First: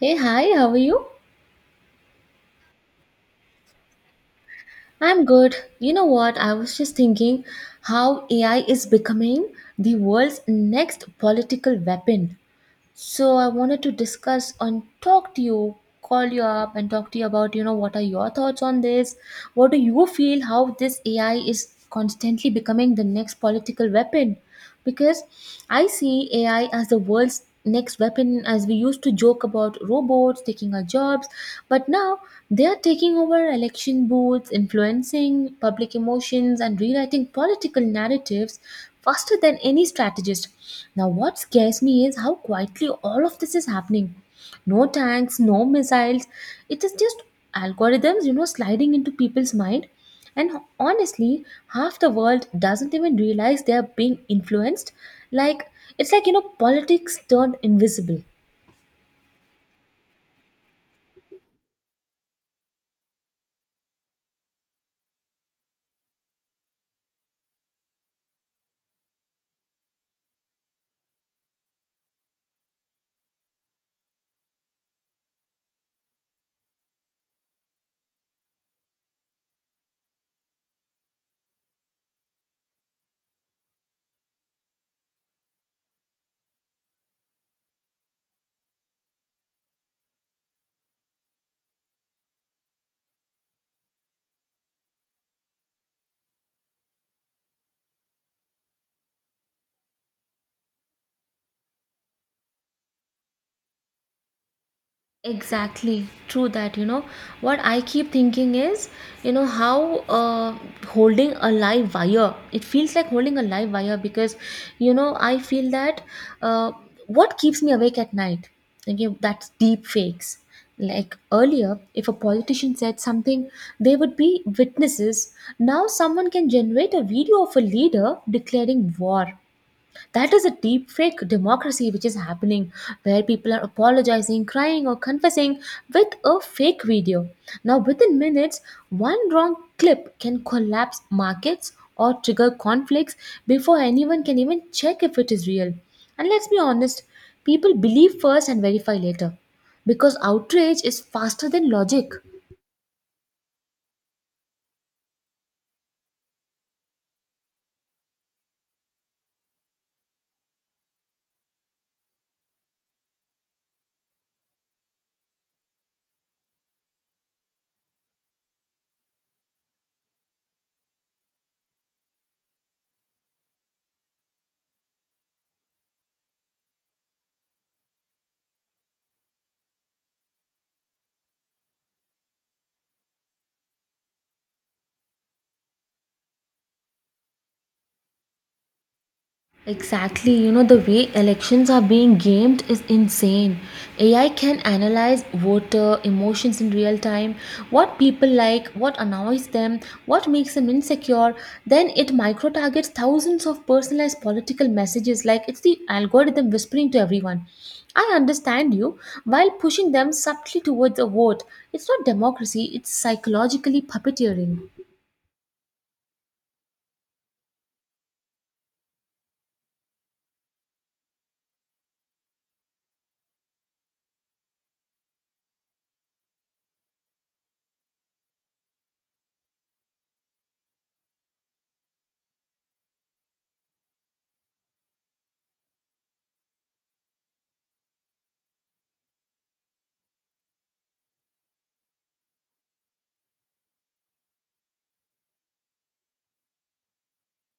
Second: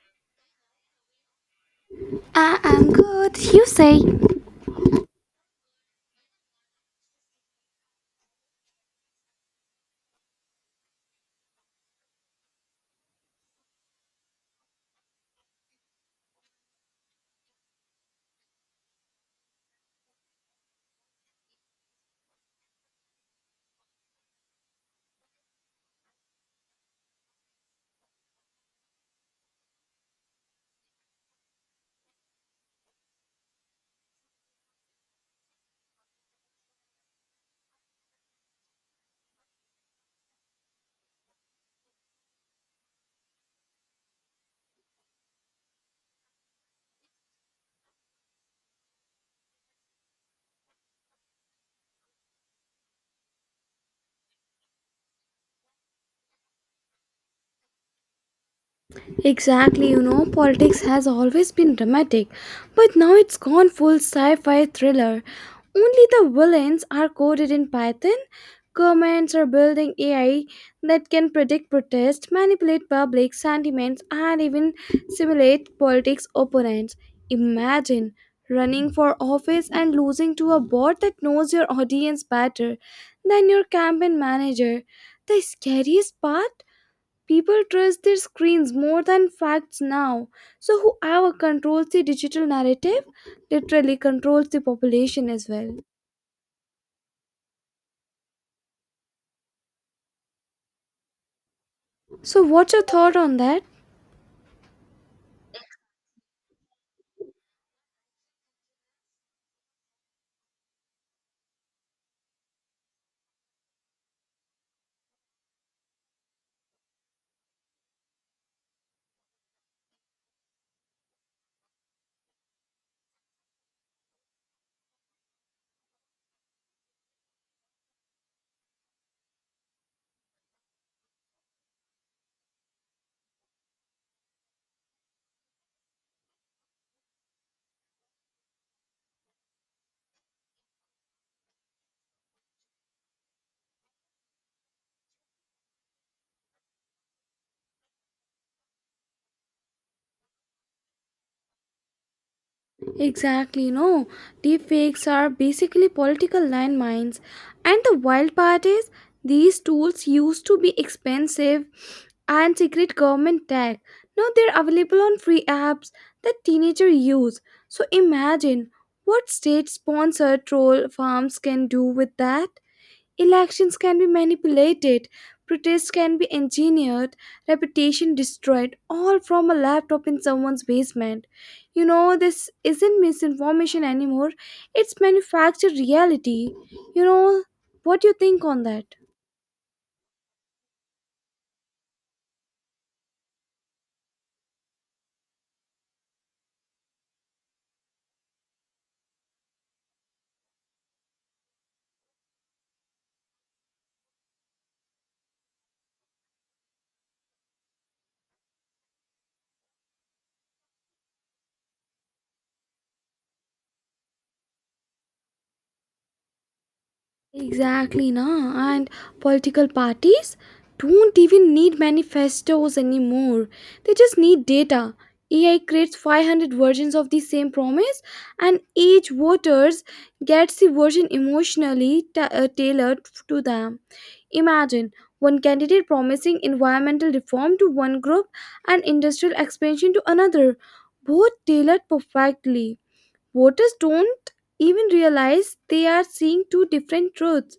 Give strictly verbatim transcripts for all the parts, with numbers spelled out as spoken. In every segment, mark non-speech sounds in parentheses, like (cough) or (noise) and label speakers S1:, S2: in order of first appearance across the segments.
S1: Hey, hi, how are you?
S2: I am good, you say.
S1: I'm good. You know what? I was just thinking how A I is becoming the world's next political weapon. So I wanted to discuss and talk to you, call you up and talk to you about, you know, what are your thoughts on this? What do you feel how this A I is constantly becoming the next political weapon? Because I see A I as the world's next weapon as we used to joke about robots taking our jobs. But now they are taking over election booths, influencing public emotions, and rewriting political narratives faster than any strategist. Now, what scares me is how quietly all of this is happening. No tanks, no missiles. It is just algorithms, you know, sliding into people's mind. And honestly, half the world doesn't even realize they are being influenced. Like, it's like, you know, politics turned invisible.
S2: Exactly, you know, politics has always been dramatic, but now it's gone full sci fi thriller. Only the villains are coded in Python. Governments are building A I that can predict protests, manipulate public sentiments, and even simulate politics opponents. Imagine running for office and losing to a bot that knows your audience better than your campaign manager. The scariest part? People trust their screens more than facts now. So, whoever controls the digital narrative literally controls the population as well. So, what's your thought on that?
S1: Exactly, true that. You know, what I keep thinking is, you know, how uh, holding a live wire, it feels like holding a live wire because, you know, I feel that uh, what keeps me awake at night, okay, that's deep fakes. Like earlier, if a politician said something, there would be witnesses. Now, someone can generate a video of a leader declaring war. That is a deep fake democracy which is happening, where people are apologizing, crying, or confessing with a fake video. Now, within minutes, one wrong clip can collapse markets or trigger conflicts before anyone can even check if it is real. And let's be honest, people believe first and verify later because outrage is faster than logic.
S2: Exactly, you know, deepfakes are basically political landmines. And the wild part is, these tools used to be expensive and secret government tech. Now they're available on free apps that teenagers use. So imagine what state sponsored troll farms can do with that. Elections can be manipulated, protests can be engineered, reputation destroyed, all from a laptop in someone's basement. You know, this isn't misinformation anymore, it's manufactured reality. You know, what do you think on that?
S1: Exactly, you know, the way elections are being gamed is insane. A I can analyze voter emotions in real time, what people like, what annoys them, what makes them insecure. Then it micro targets thousands of personalized political messages like it's the algorithm whispering to everyone. I understand you while pushing them subtly towards a vote. It's not democracy, it's psychologically puppeteering.
S2: Exactly, na. And political parties don't even need manifestos anymore. They just need data. A I creates five hundred versions of the same promise, and each voters gets the version emotionally ta- uh, tailored to them. Imagine one candidate promising environmental reform to one group and industrial expansion to another, both tailored perfectly. Voters don't even realize they are seeing two different truths.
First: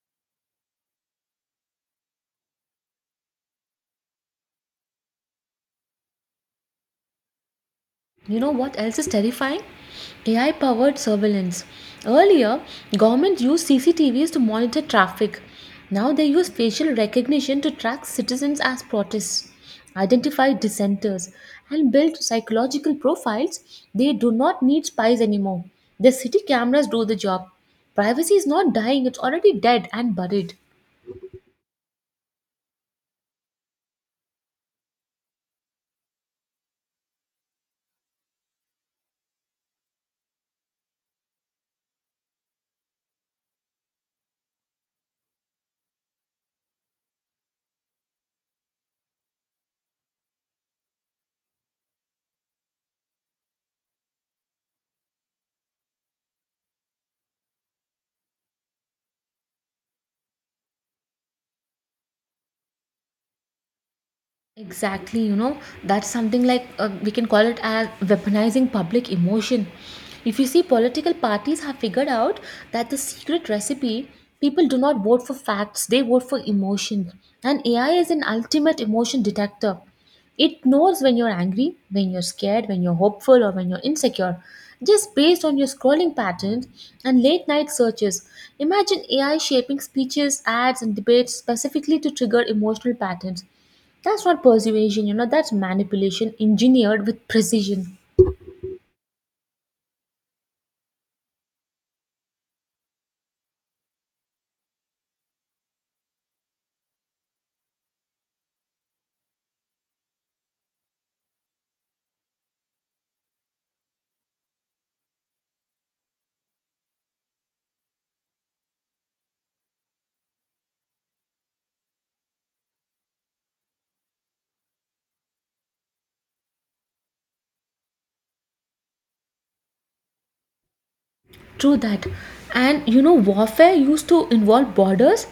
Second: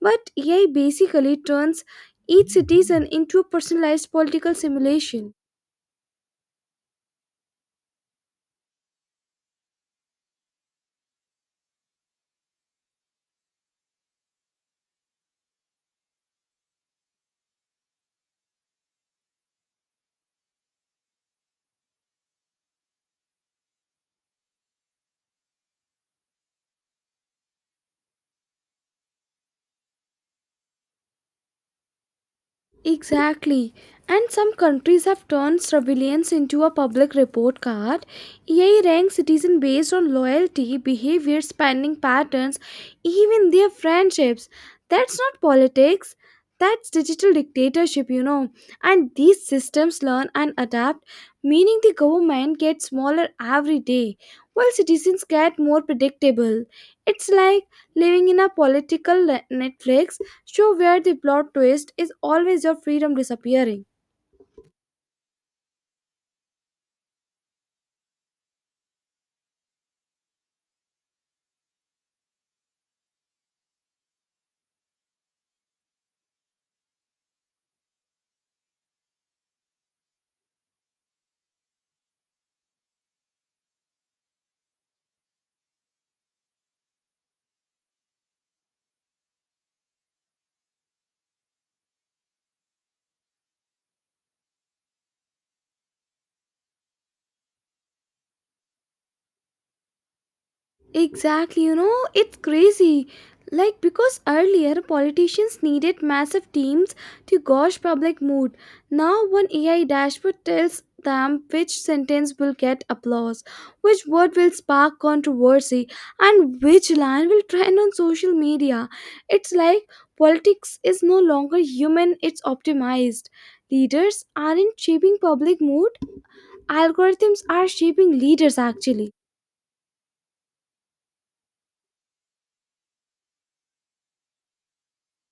S2: But A I basically turns each citizen into a personalized political simulation.
S1: You know what else is terrifying? A I powered surveillance. Earlier, governments used C C T Vs to monitor traffic. Now they use facial recognition to track citizens as protests, identify dissenters, and build psychological profiles. They do not need spies anymore. The city cameras do the job. Privacy is not dying, it's already dead and buried.
S2: Exactly. And some countries have turned surveillance into a public report card. A I ranks citizens based on loyalty, behavior, spending patterns, even their friendships. That's not politics. That's digital dictatorship, you know. And these systems learn and adapt, meaning the government gets smaller every day, while citizens get more predictable. It's like living in a political le- Netflix show where the plot twist is always your freedom disappearing.
S1: Exactly, you know, that's something like uh, we can call it as weaponizing public emotion. If you see, political parties have figured out that the secret recipe, people do not vote for facts, they vote for emotion. And A I is an ultimate emotion detector. It knows when you're angry, when you're scared, when you're hopeful, or when you're insecure, just based on your scrolling patterns and late night searches. Imagine A I shaping speeches, ads, and debates specifically to trigger emotional patterns. That's not persuasion, you know, that's manipulation engineered with precision.
S2: Exactly, you know, it's crazy. Like, because earlier politicians needed massive teams to gauge public mood. Now, one A I dashboard tells them which sentence will get applause, which word will spark controversy, and which line will trend on social media. It's like politics is no longer human, it's optimized. Leaders aren't shaping public mood, algorithms are shaping leaders actually.
S1: True that. And you know, warfare used to involve borders,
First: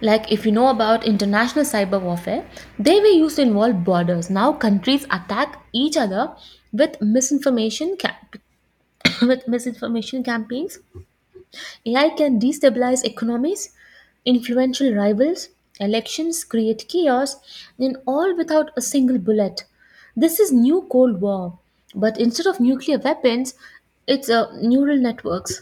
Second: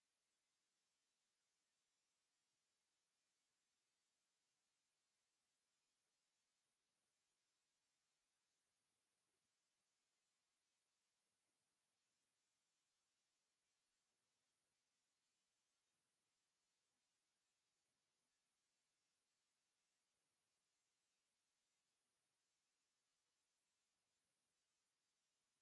S1: like if you know about international cyber warfare, they were used to involve borders. Now countries attack each other with misinformation camp- (coughs) with misinformation campaigns. AI can destabilize economies, influential rivals, elections, create chaos, and all without a single bullet. This is new cold war, but instead of nuclear weapons, it's uh, neural networks.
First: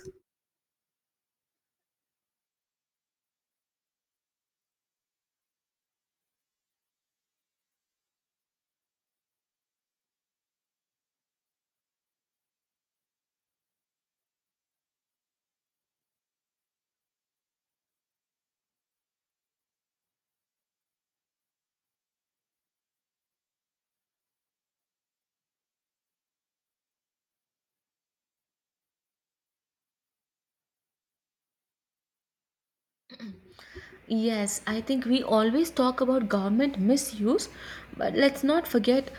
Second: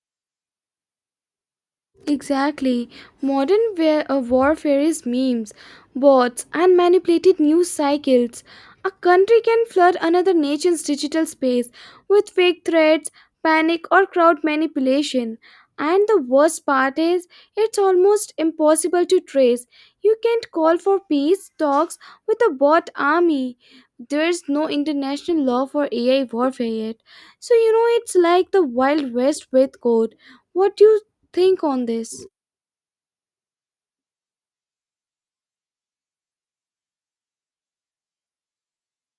S2: Exactly. Modern war- uh, warfare is memes, bots, and manipulated news cycles. A country can flood another nation's digital space with fake threats, panic, or crowd manipulation. And the worst part is, it's almost impossible to trace. You can't call for peace talks with a bot army. There's no international law for A I warfare yet. So, you know, it's like the Wild West with code. What you think on this?
S1: Yes, I think we always talk about government misuse, but let's not forget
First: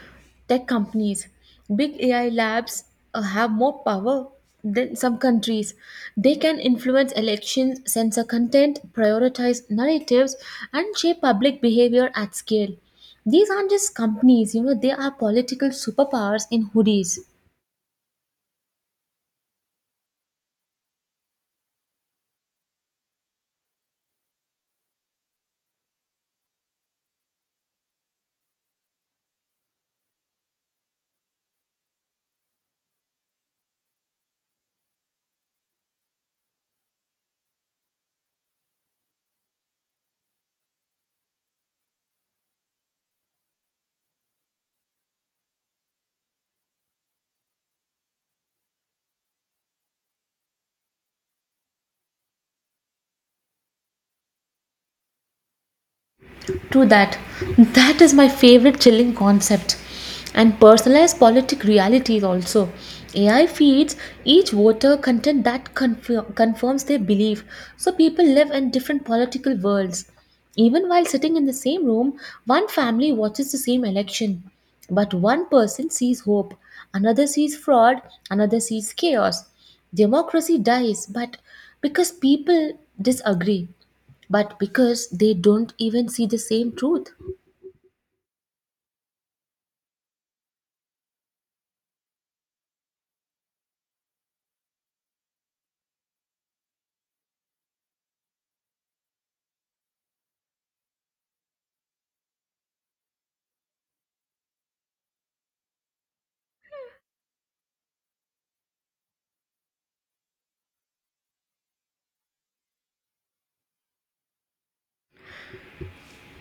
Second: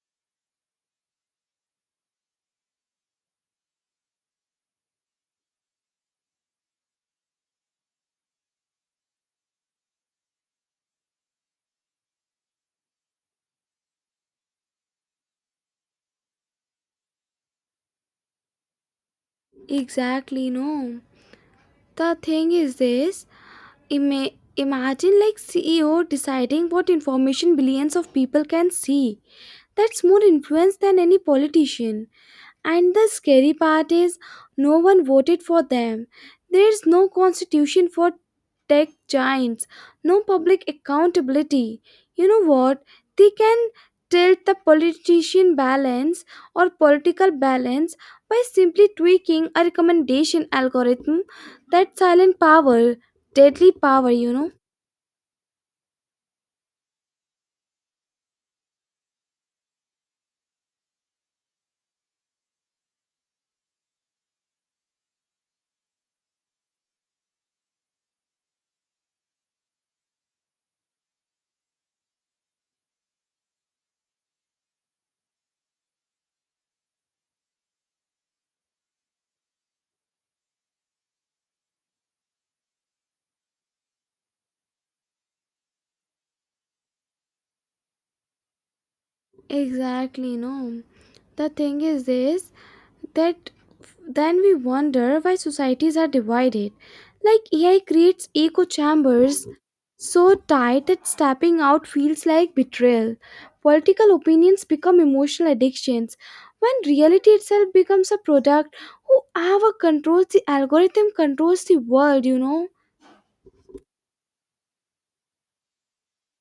S1: tech companies. Big A I labs uh, have more power than some countries. They can influence elections, censor content, prioritize narratives, and shape public behavior at scale. These aren't just companies, you know, they are political superpowers in hoodies.
S2: Exactly, no. The thing is this. ima- Imagine like CEO deciding what information billions of people can see. That's more influence than any politician. And the scary part is, no one voted for them. There is no constitution for tech giants, no public accountability. You know what? They can tilt the politician balance or political balance by simply tweaking a recommendation algorithm. That silent power, deadly power, you know.
S1: True that. That is my favorite chilling concept. And personalized politic realities also. A I feeds each voter content that confir- confirms their belief. So people live in different political worlds. Even while sitting in the same room, one family watches the same election. But one person sees hope, another sees fraud, another sees chaos. Democracy dies, but because people disagree, but because they don't even see the same truth.
S2: Exactly, no. The thing is this, that f- then we wonder why societies are divided. Like A I creates echo chambers so tight that stepping out feels like betrayal. Political opinions become emotional addictions when reality itself becomes a product. Whoever controls the algorithm controls the world, you know.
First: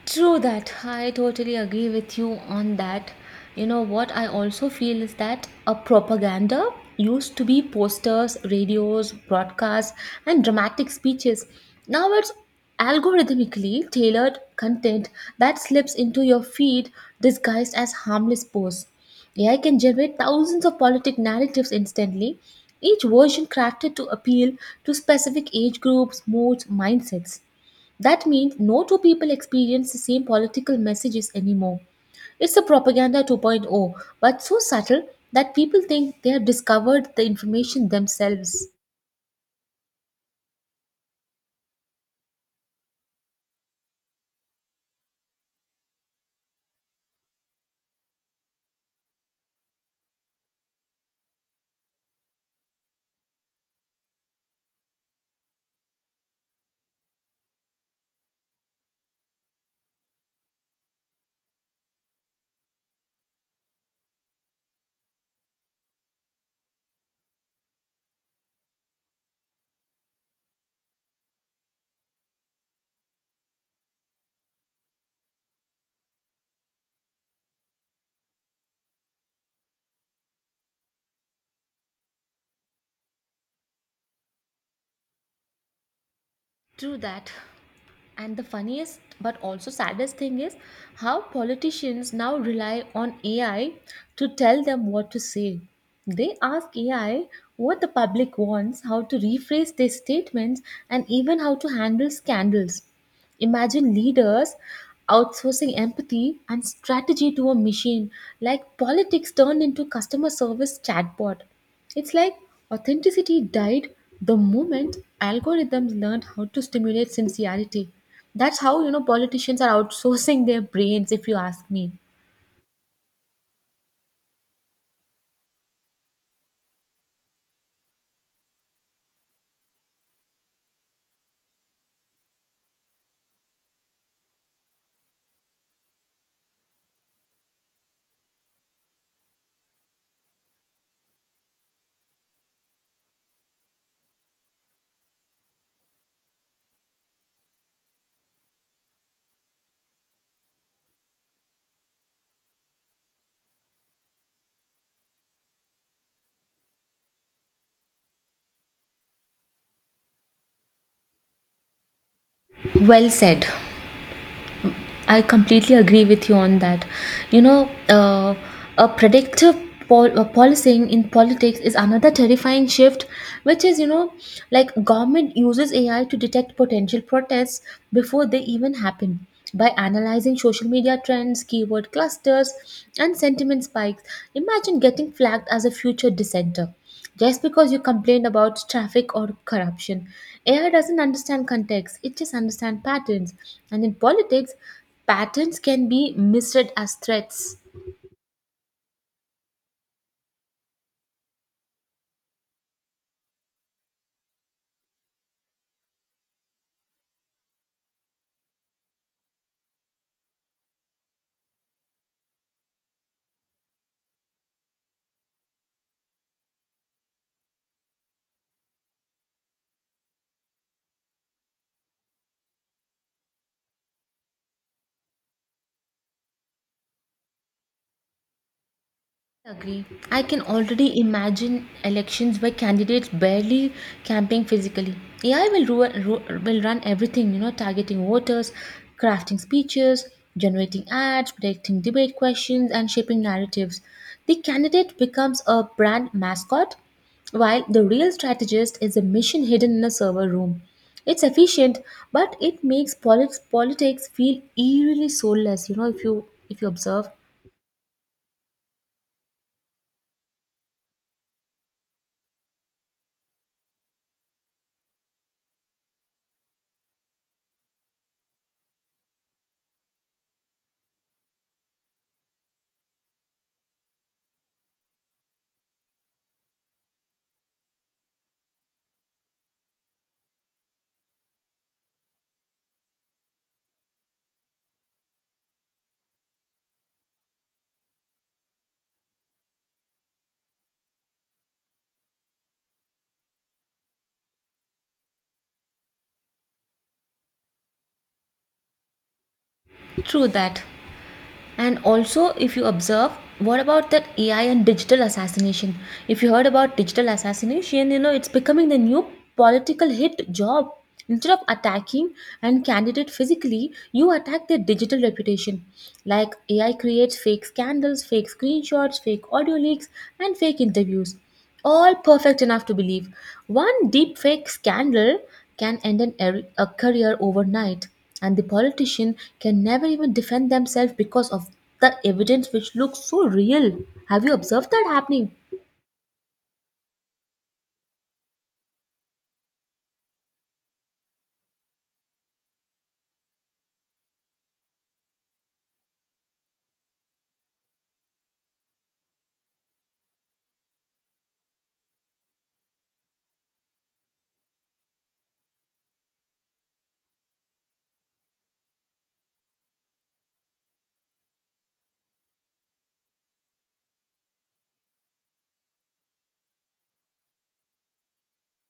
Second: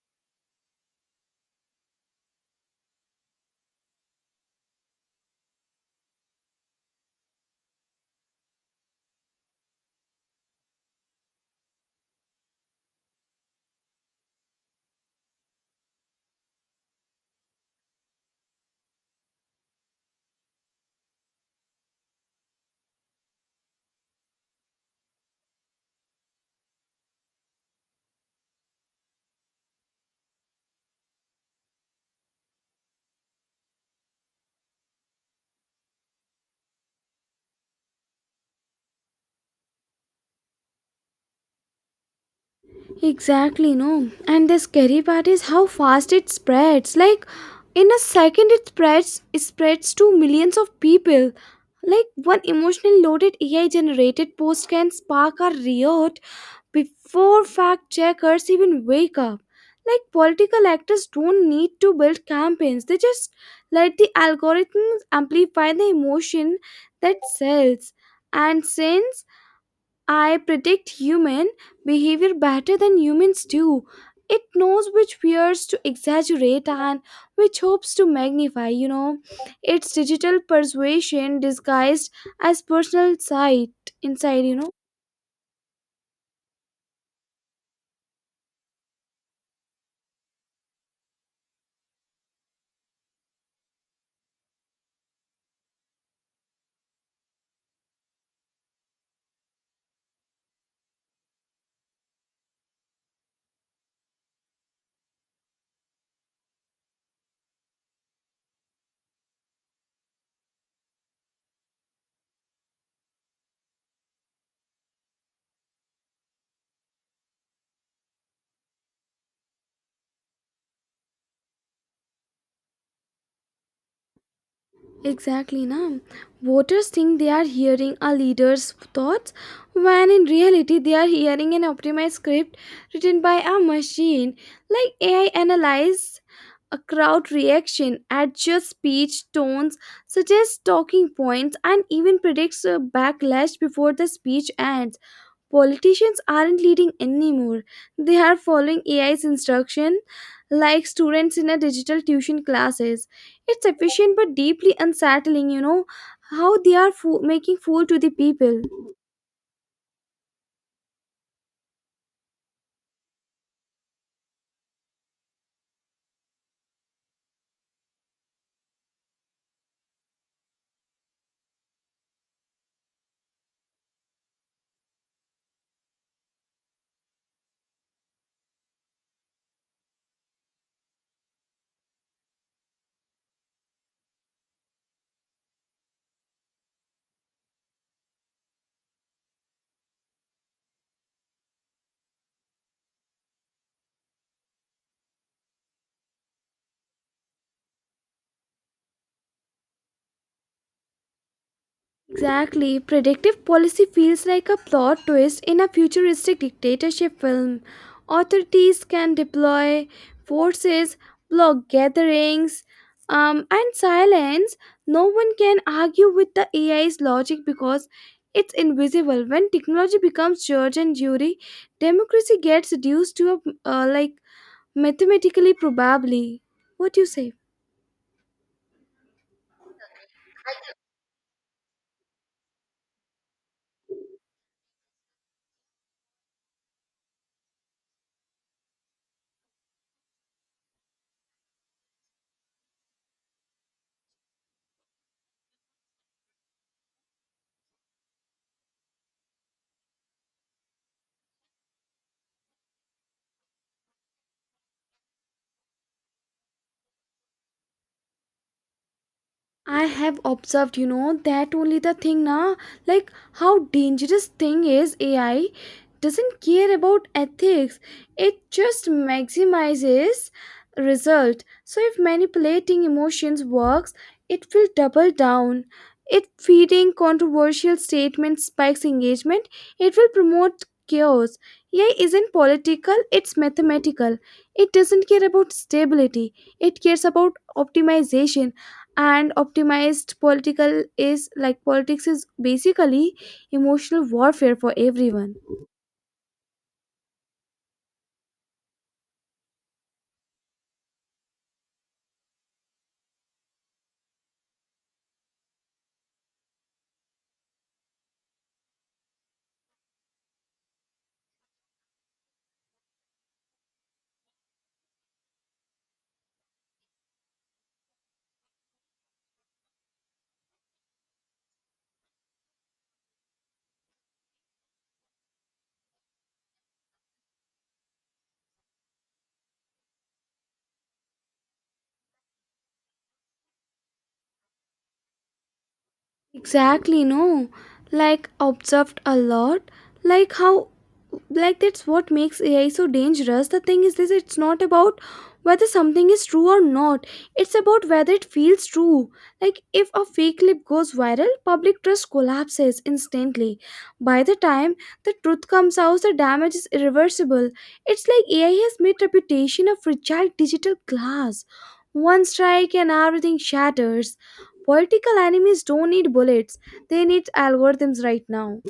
S1: True that. I totally agree with you on that. You know what I also feel is that a propaganda used to be posters, radios, broadcasts, and dramatic speeches. Now it's algorithmically tailored content that slips into your feed disguised as harmless posts. A I can generate thousands of politic narratives instantly, each version crafted to appeal to specific age groups, moods, mindsets. That means no two people experience the same political messages anymore. It's a propaganda 2.0, but so subtle that people think they have discovered the information themselves.
S2: Exactly, no. And the scary part is how fast it spreads. Like in a second it spreads it spreads to millions of people. Like one emotionally loaded A I generated post can spark a riot before fact checkers even wake up. Like political actors don't need to build campaigns. They just let the algorithms amplify the emotion that sells. And since I predict human behavior better than humans do. It knows which fears to exaggerate and which hopes to magnify, you know. It's digital persuasion disguised as personal sight inside, you know.
S1: True that. And the funniest but also saddest thing is how politicians now rely on A I to tell them what to say. They ask A I what the public wants, how to rephrase their statements, and even how to handle scandals. Imagine leaders outsourcing empathy and strategy to a machine, like politics turned into customer service chatbot. It's like authenticity died the moment algorithms learned how to stimulate sincerity. That's how you know politicians are outsourcing their brains, if you ask me.
S2: Exactly, na. Voters think they are hearing a leader's thoughts when in reality they are hearing an optimized script written by a machine. Like A I analyzes a crowd reaction, adjusts speech tones, suggests talking points, and even predicts a backlash before the speech ends. Politicians aren't leading anymore. They are following A I's instruction like students in a digital tuition classes. It's efficient but deeply unsettling, you know, how they are fo- making fool to the people.
S1: Well said. I completely agree with you on that. You know, uh, a predictive pol- uh, policing in politics is another terrifying shift, which is, you know, like government uses A I to detect potential protests before they even happen by analyzing social media trends, keyword clusters, and sentiment spikes. Imagine getting flagged as a future dissenter just because you complain about traffic or corruption. A I doesn't understand context, it just understands patterns. And in politics, patterns can be misread as threats.
S2: Exactly. Predictive policy feels like a plot twist in a futuristic dictatorship film. Authorities can deploy forces, block gatherings, um, and silence. No one can argue with the A I's logic because it's invisible. When technology becomes judge and jury, democracy gets reduced to a uh, like mathematically probably. What do you say?
S1: Agree. I can already imagine elections where candidates barely camping physically. A I will ruin, ru- will run everything, you know, targeting voters, crafting speeches, generating ads, predicting debate questions, and shaping narratives. The candidate becomes a brand mascot, while the real strategist is a mission hidden in a server room. It's efficient, but it makes polit- politics feel eerily soulless. You know, if you if you observe,
S2: I have observed, you know, that only the thing now, like how dangerous thing is A I doesn't care about ethics. It just maximizes result. So if manipulating emotions works, it will double down. It feeding controversial statements spikes engagement. It will promote chaos. A I isn't political, it's mathematical. It doesn't care about stability. It cares about optimization and optimized political is like politics is basically emotional warfare for everyone.
S1: true that. And also, if you observe, what about that A I and digital assassination? If you heard about digital assassination, you know, it's becoming the new political hit job. Instead of attacking and candidate physically, you attack their digital reputation. Like A I creates fake scandals, fake screenshots, fake audio leaks, and fake interviews, all perfect enough to believe. One deepfake scandal can end an er- a career overnight, and the politician can never even defend themselves because of the evidence which looks so real. Have you observed that happening?
S2: Exactly, no. Like observed a lot. Like how like that's what makes A I so dangerous. The thing is this, it's not about whether something is true or not. It's about whether it feels true. Like if a fake clip goes viral, public trust collapses instantly. By the time the truth comes out, the damage is irreversible. It's like A I has made reputation a fragile digital glass. One strike and everything shatters. Political enemies don't need bullets, they need algorithms right now.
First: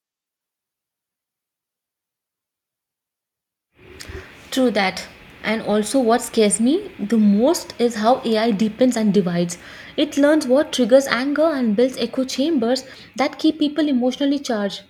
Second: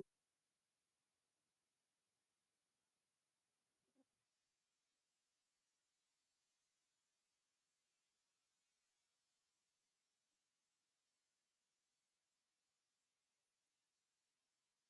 S1: True that. And also, what scares me the most is how A I deepens and divides. It learns what triggers anger and builds echo chambers that keep people emotionally charged.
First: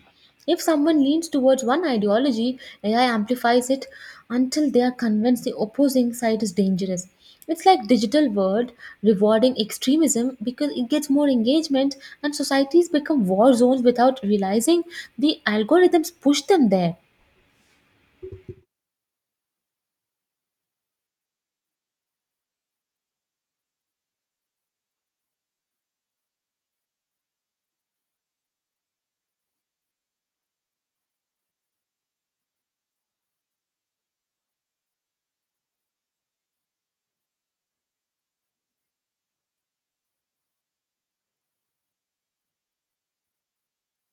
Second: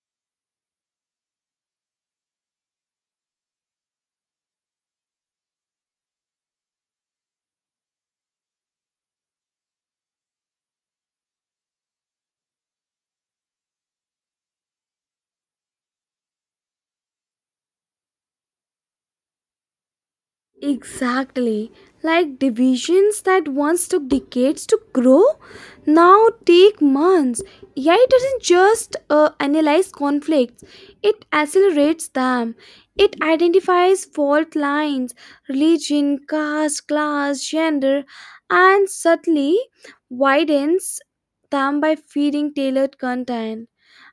S1: If someone leans towards one ideology, A I amplifies it until they are convinced the opposing side is dangerous. It's like digital world rewarding extremism because it gets more engagement, and societies become war zones without realizing the algorithms push them there.
S2: Exactly. Like divisions that once took decades to grow now take months. A I doesn't just uh, analyze conflicts, it accelerates them. It identifies fault lines, religion, caste, class, gender, and subtly widens them by feeding tailored content.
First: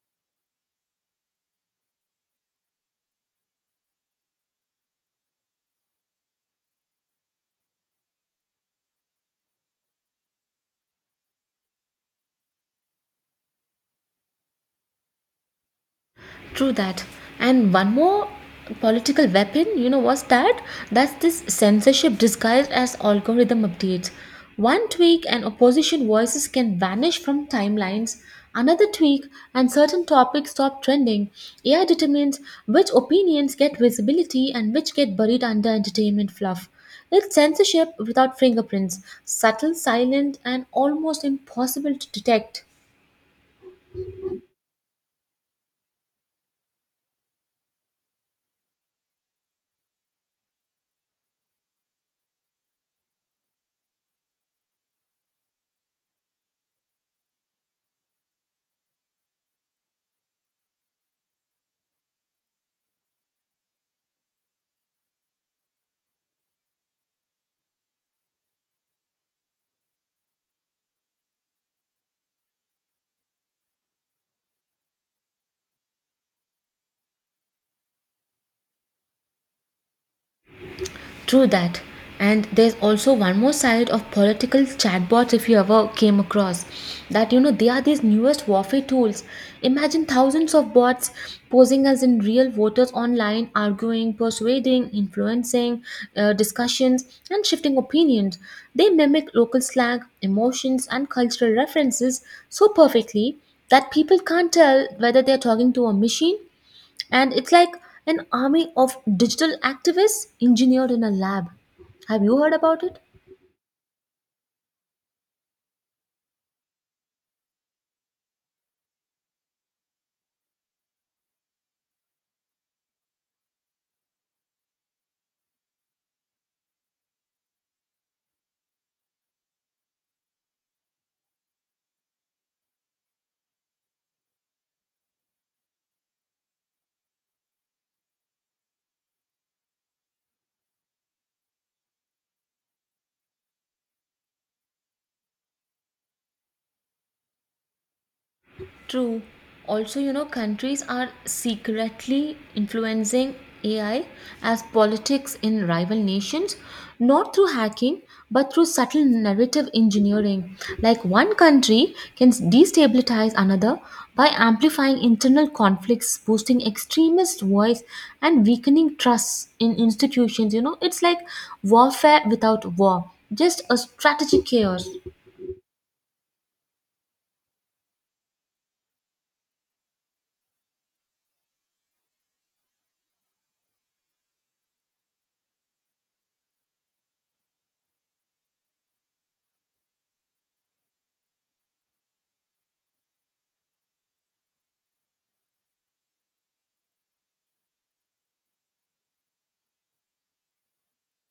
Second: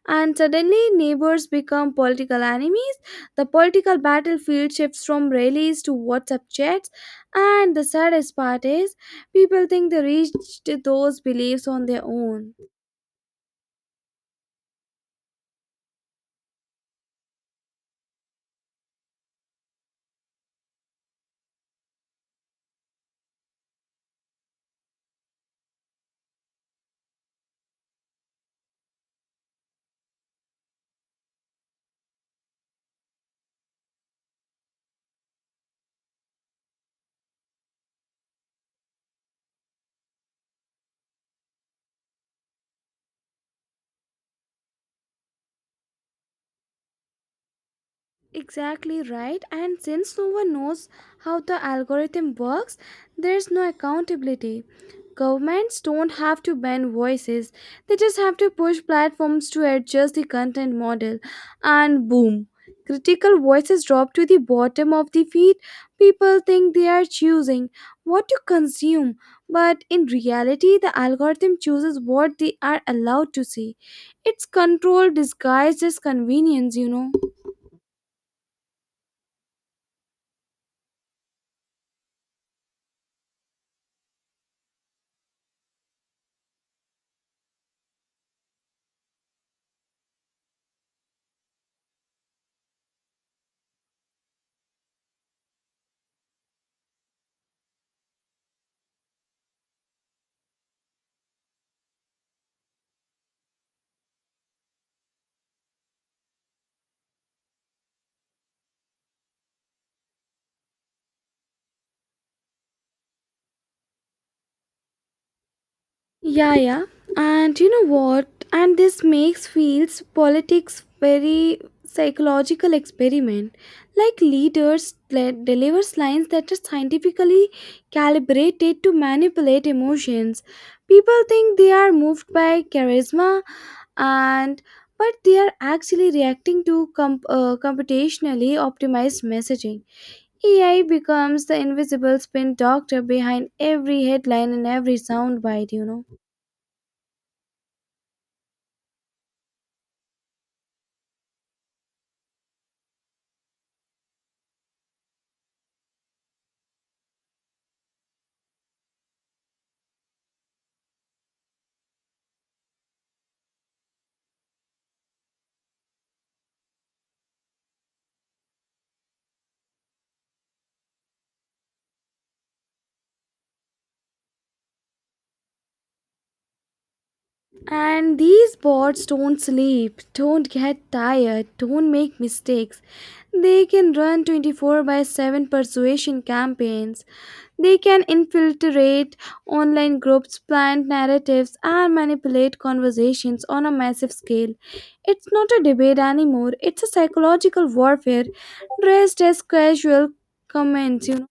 S2: And suddenly neighbors become political enemies. The political battlefield shifts from rallies to WhatsApp chats, and the saddest part is people think they reached those beliefs on their own.
S1: True that. And one more political weapon, you know, was that? That's this censorship disguised as algorithm updates. One tweak and opposition voices can vanish from timelines. Another tweak and certain topics stop trending. A I determines which opinions get visibility and which get buried under entertainment fluff. It's censorship without fingerprints, subtle, silent, and almost impossible to detect.
S2: Exactly right. And since no one knows how the algorithm works, there's no accountability. Governments don't have to ban voices, they just have to push platforms to adjust the content model. And boom, critical voices drop to the bottom of the feed. People think they are choosing what to consume, but in reality, the algorithm chooses what they are allowed to see. It's control disguised as convenience, you know.
S1: True that. And there's also one more side of political chatbots. If you ever came across that, you know, they are these newest warfare tools. Imagine thousands of bots posing as in real voters online, arguing, persuading, influencing uh, discussions, and shifting opinions. They mimic local slang, emotions, and cultural references so perfectly that people can't tell whether they're talking to a machine, and it's like an army of digital activists engineered in a lab. Have you heard about it?
S2: Yeah, yeah. And you know what? And this makes fields politics very psychological experiment. Like leaders le- delivers lines that are scientifically calibrated to manipulate emotions. People think they are moved by charisma and but they are actually reacting to comp- uh, computationally optimized messaging. A I becomes the invisible spin doctor behind every headline and every soundbite, you know.
S1: True. Also, you know, countries are secretly influencing A I as politics in rival nations, not through hacking, but through subtle narrative engineering. Like one country can destabilize another by amplifying internal conflicts, boosting extremist voice, and weakening trust in institutions. You know, it's like warfare without war, just a strategic chaos.
S2: And these bots don't sleep, don't get tired, don't make mistakes. They can run twenty-four by seven persuasion campaigns. They can infiltrate online groups, plant narratives, and manipulate conversations on a massive scale. It's not a debate anymore, it's a psychological warfare dressed as casual comments, you know.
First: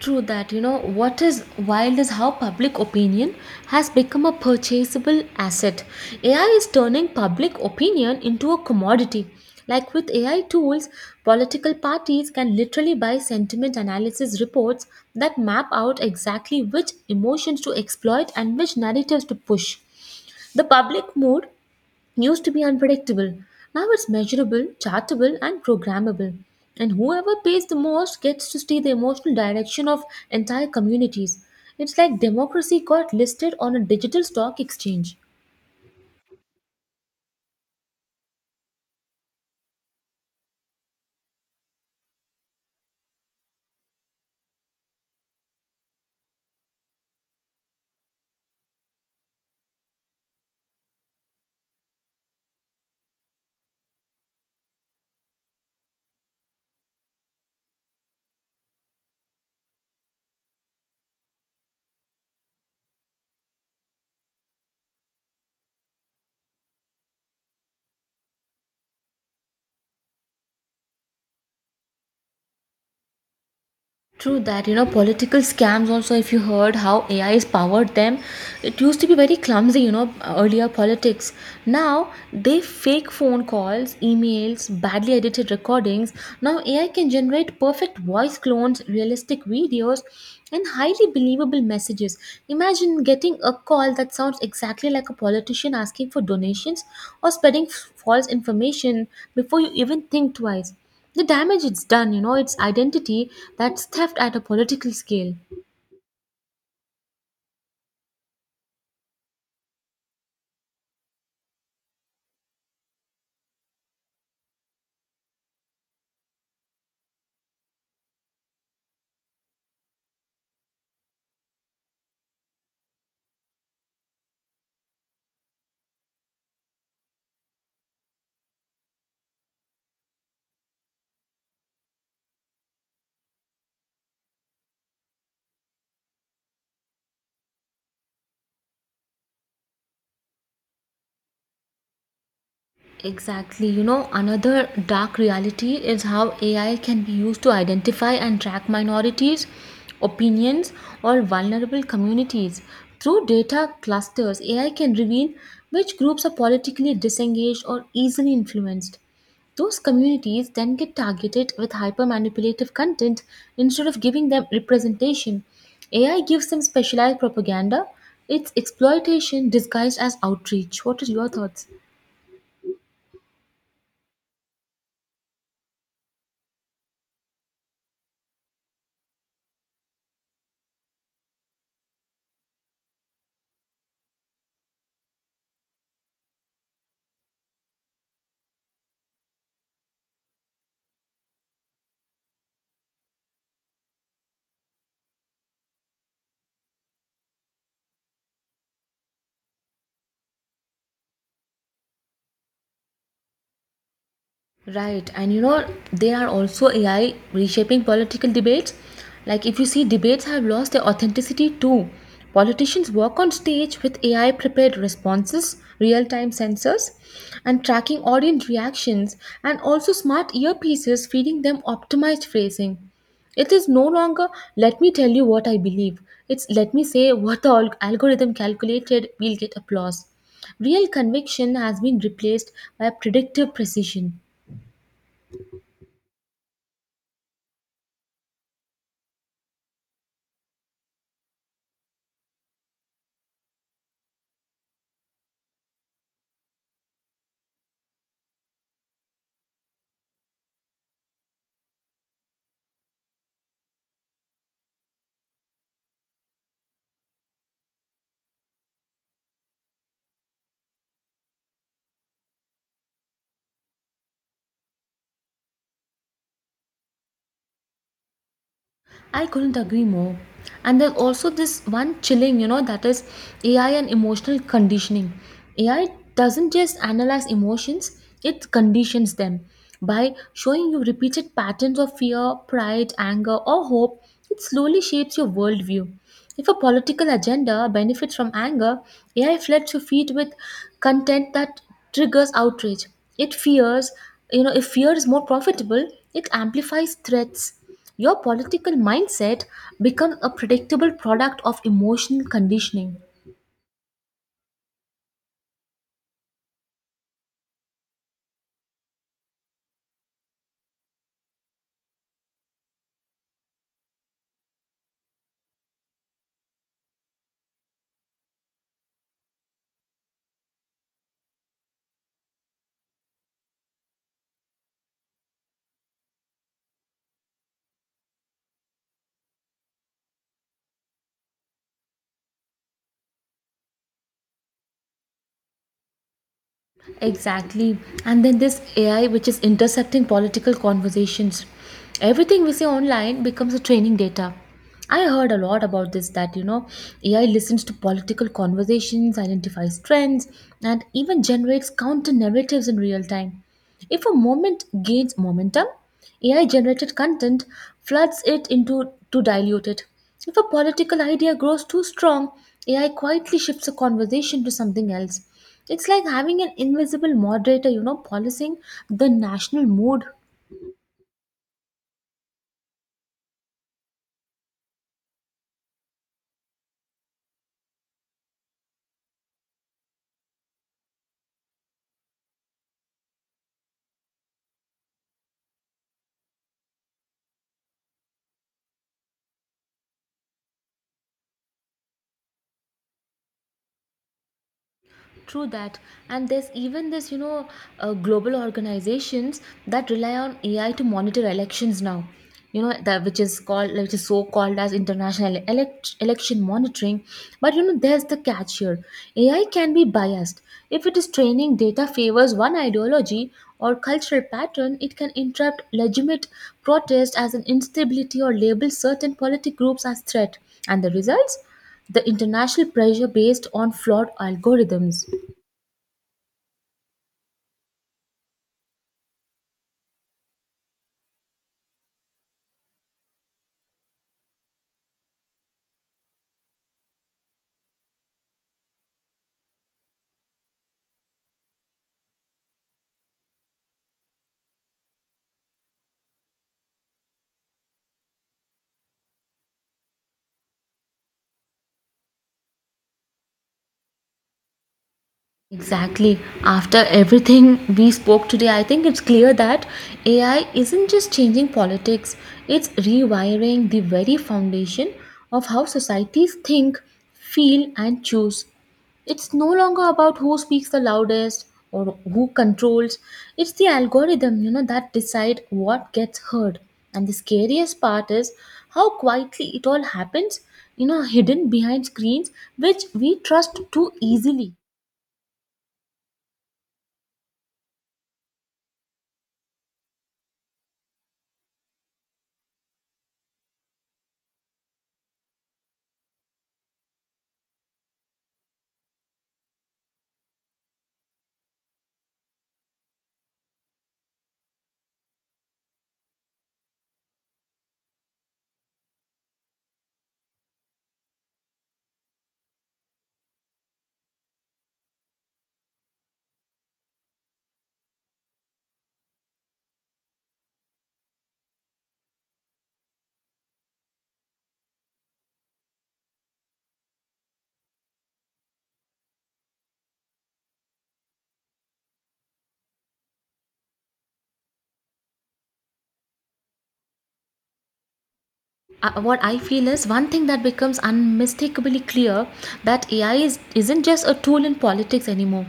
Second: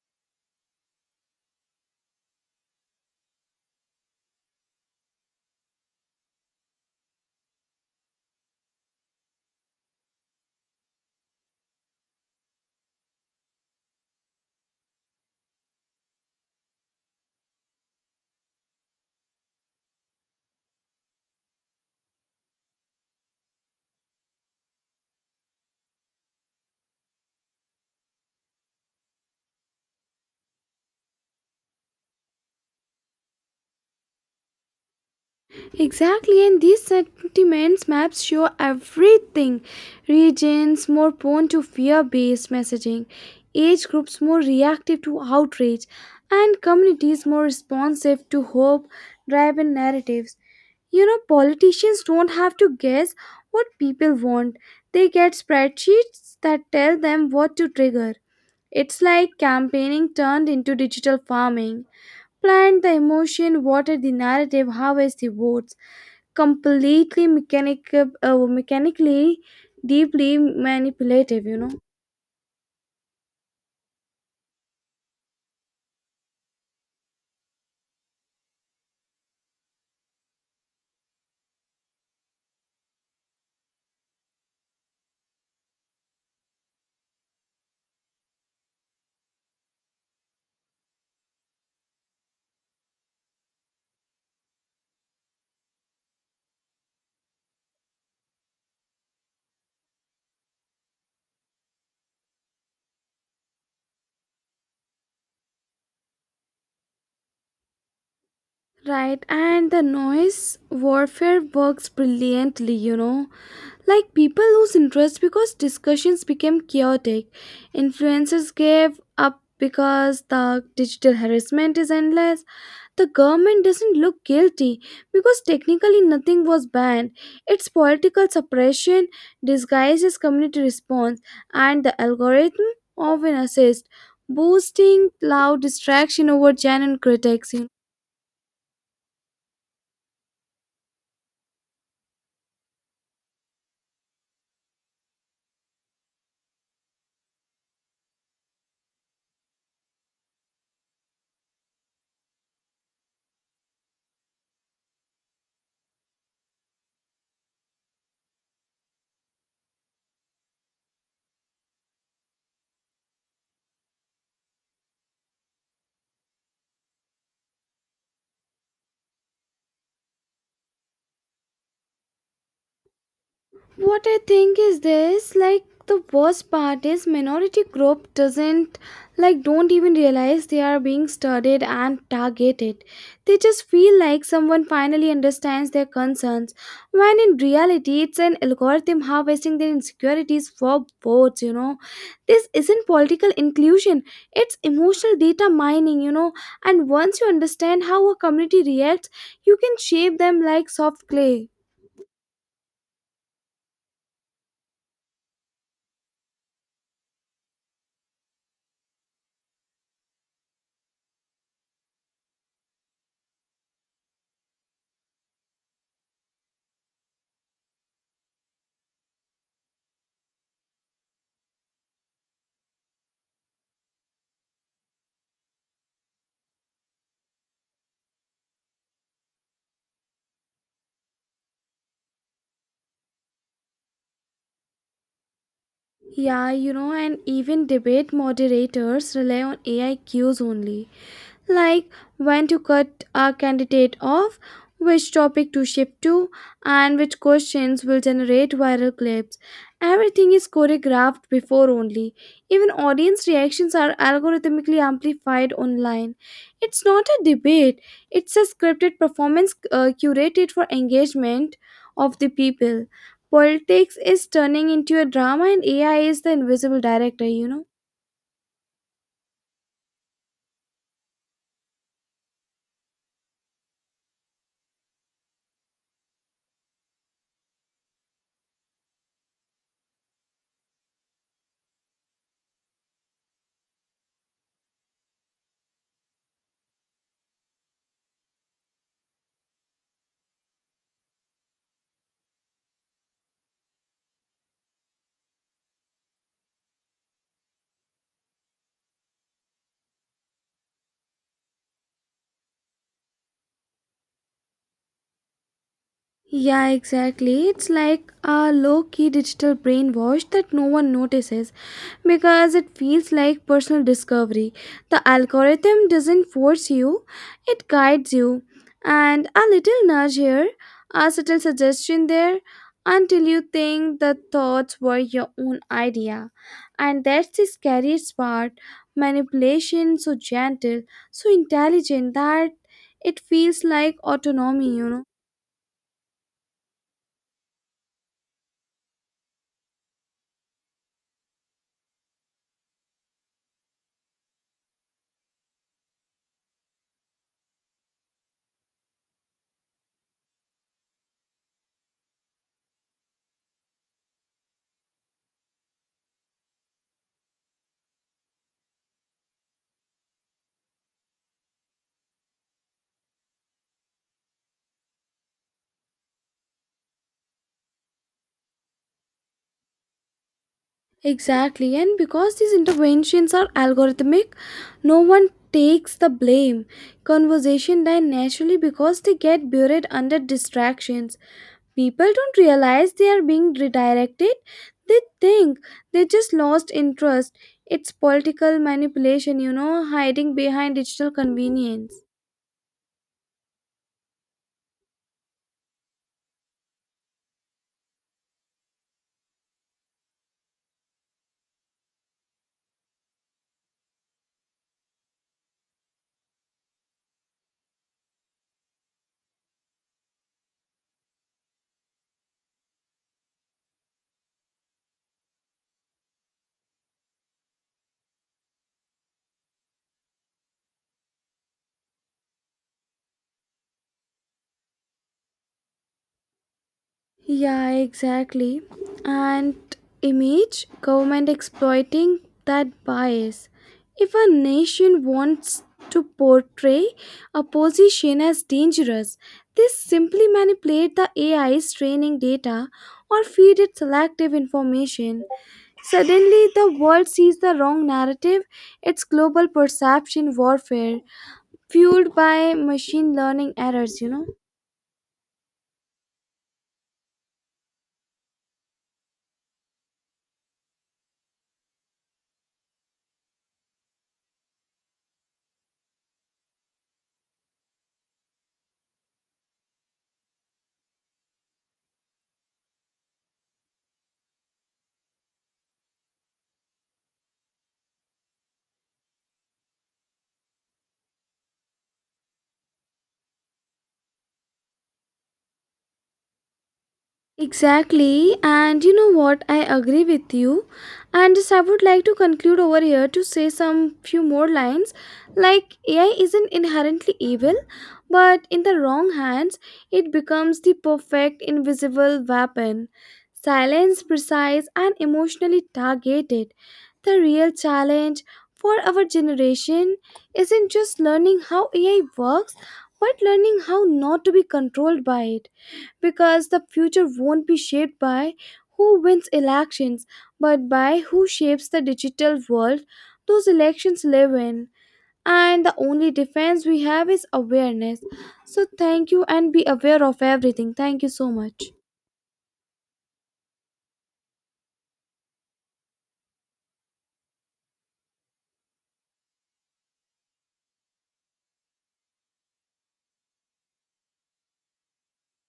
S1: True that, you know, what is wild is how public opinion has become a purchasable asset. A I is turning public opinion into a commodity. Like with A I tools, political parties can literally buy sentiment analysis reports that map out exactly which emotions to exploit and which narratives to push. The public mood used to be unpredictable. Now it's measurable, chartable, and programmable. And whoever pays the most gets to steer the emotional direction of entire communities. It's like democracy got listed on a digital stock exchange.
S2: Exactly, and these sentiments maps show everything. Regions more prone to fear based messaging, age groups more reactive to outrage, and communities more responsive to hope driven narratives. You know, politicians don't have to guess what people want, they get spreadsheets that tell them what to trigger. It's like campaigning turned into digital farming. Plant the emotion, water the narrative, harvest the votes completely mechanic uh, mechanically, deeply manipulative, you know.
S1: True that, you know, political scams also, if you heard how A I has powered them, it used to be very clumsy, you know, earlier politics. Now, they fake phone calls, emails, badly edited recordings. Now, A I can generate perfect voice clones, realistic videos, and highly believable messages. Imagine getting a call that sounds exactly like a politician asking for donations or spreading f- false information before you even think twice, the damage it's done, you know, its identity, that's theft at a political scale.
S2: Right, and the noise warfare works brilliantly, you know. Like people lose interest because discussions became chaotic, influencers gave up because the digital harassment is endless. The government doesn't look guilty because technically nothing was banned. It's political suppression disguised as community response, and the algorithm often assists, boosting loud distraction over genuine critics.
S1: Exactly. You know, another dark reality is how A I can be used to identify and track minorities, opinions, or vulnerable communities. Through data clusters, A I can reveal which groups are politically disengaged or easily influenced. Those communities then get targeted with hyper manipulative content instead of giving them representation. A I gives them specialized propaganda, it's exploitation disguised as outreach. What are your thoughts?
S2: What I think is this, like the worst part is minority group doesn't like don't even realize they are being studied and targeted. They just feel like someone finally understands their concerns when in reality it's an algorithm harvesting their insecurities for votes, you know. This isn't political inclusion, it's emotional data mining, you know, and once you understand how a community reacts, you can shape them like soft clay.
S1: Right, and you know, they are also A I reshaping political debates. Like, if you see, debates have lost their authenticity too. Politicians walk on stage with A I prepared responses, real time sensors, and tracking audience reactions, and also smart earpieces feeding them optimized phrasing. It is no longer, let me tell you what I believe. It's, let me say what the alg- algorithm calculated, we'll get applause. Real conviction has been replaced by predictive precision.
S2: Yeah, you know, and even debate moderators rely on A I cues only like when to cut a candidate off, which topic to shift to, and which questions will generate viral clips. Everything is choreographed before only. Even audience reactions are algorithmically amplified online. It's not a debate, it's a scripted performance uh, curated for engagement of the people. Politics is turning into a drama, and A I is the invisible director, you know.
S1: I couldn't agree more. And then also this one chilling, you know, that is A I and emotional conditioning. A I doesn't just analyze emotions, it conditions them. By showing you repeated patterns of fear, pride, anger, or hope, it slowly shapes your worldview. If a political agenda benefits from anger, A I floods your feed with content that triggers outrage. It fears, you know, if fear is more profitable, it amplifies threats, your political mindset becomes a predictable product of emotional conditioning.
S2: Yeah, exactly. It's like a low key digital brainwash that no one notices because it feels like personal discovery. The algorithm doesn't force you, it guides you. And a little nudge here, a subtle suggestion there, until you think the thoughts were your own idea. And that's the scariest part, manipulation so gentle, so intelligent that it feels like autonomy, you know.
S1: Exactly. And then this A I, which is intercepting political conversations. Everything we see online becomes a training data. I heard a lot about this that, you know, A I listens to political conversations, identifies trends, and even generates counter narratives in real time. If a moment gains momentum, A I generated content floods it into to dilute it. If a political idea grows too strong, A I quietly shifts a conversation to something else. It's like having an invisible moderator, you know, policing the national mood.
S2: Exactly, and because these interventions are algorithmic, no one takes the blame. Conversation die naturally because they get buried under distractions. People don't realize they are being redirected, they think they just lost interest. It's political manipulation, you know, hiding behind digital convenience.
S1: True that, and there's even this, you know, uh, global organizations that rely on A I to monitor elections now. You know that which is called, which is so called as international elect- election monitoring. But you know, there's the catch here: A I can be biased. If it is training data favors one ideology or cultural pattern, it can interrupt legitimate protest as an instability or label certain politic groups as threat. And the results? The international pressure based on flawed algorithms.
S2: Yeah, exactly. And image government exploiting that bias. If a nation wants to portray a position as dangerous, they simply manipulate the A I's training data or feed it selective information. Suddenly, the world sees the wrong narrative. It's global perception warfare fueled by machine learning errors, you know.
S1: Exactly. After everything we spoke today, I think it's clear that A I isn't just changing politics, it's rewiring the very foundation of how societies think, feel, and choose. It's no longer about who speaks the loudest or who controls. It's the algorithm, you know, that decide what gets heard. And the scariest part is how quietly it all happens, you know, hidden behind screens which we trust too easily.
S2: Exactly, and you know what? I agree with you. And just I would like to conclude over here to say some few more lines. Like, A I isn't inherently evil, but in the wrong hands, it becomes the perfect invisible weapon. Silence, precise, and emotionally targeted. The real challenge for our generation isn't just learning how A I works, but learning how not to be controlled by it, because the future won't be shaped by who wins elections but by who shapes the digital world those elections live in. And the only defense we have is awareness. So thank you and be aware of everything. Thank you so much.
S1: Uh, what I feel is one thing that becomes unmistakably clear, that ai is, isn't just a tool in politics anymore.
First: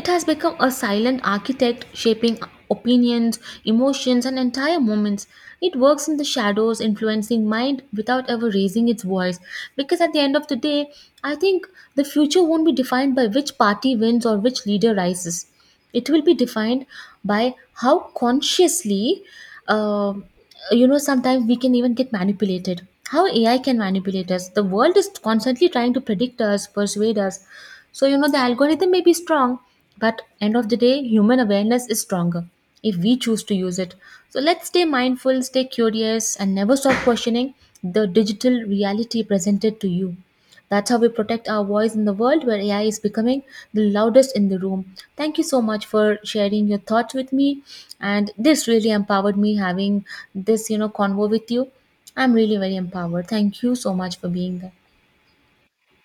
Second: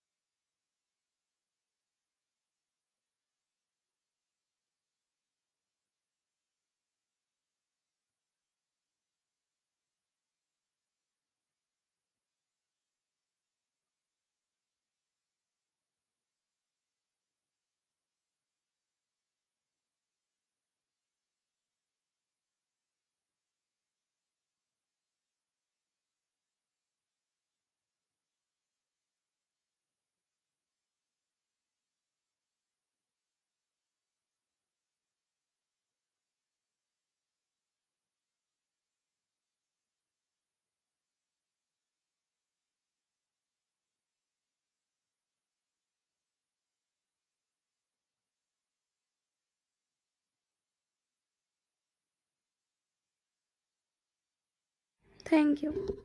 S1: It has become a silent architect shaping opinions, emotions, and entire moments. It works in the shadows, influencing mind without ever raising its voice. Because at the end of the day, I think the future won't be defined by which party wins or which leader rises. It will be defined by how consciously, uh, you know, sometimes we can even get manipulated, how A I can manipulate us. The world is constantly trying to predict us, persuade us. So you know, the algorithm may be strong, but end of the day, human awareness is stronger if we choose to use it. So let's stay mindful, stay curious, and never stop questioning the digital reality presented to you. That's how we protect our voice in the world where A I is becoming the loudest in the room. Thank you so much for sharing your thoughts with me. And this really empowered me having this, you know, convo with you. I'm really very empowered. Thank you so much for being there.
S2: Thank you.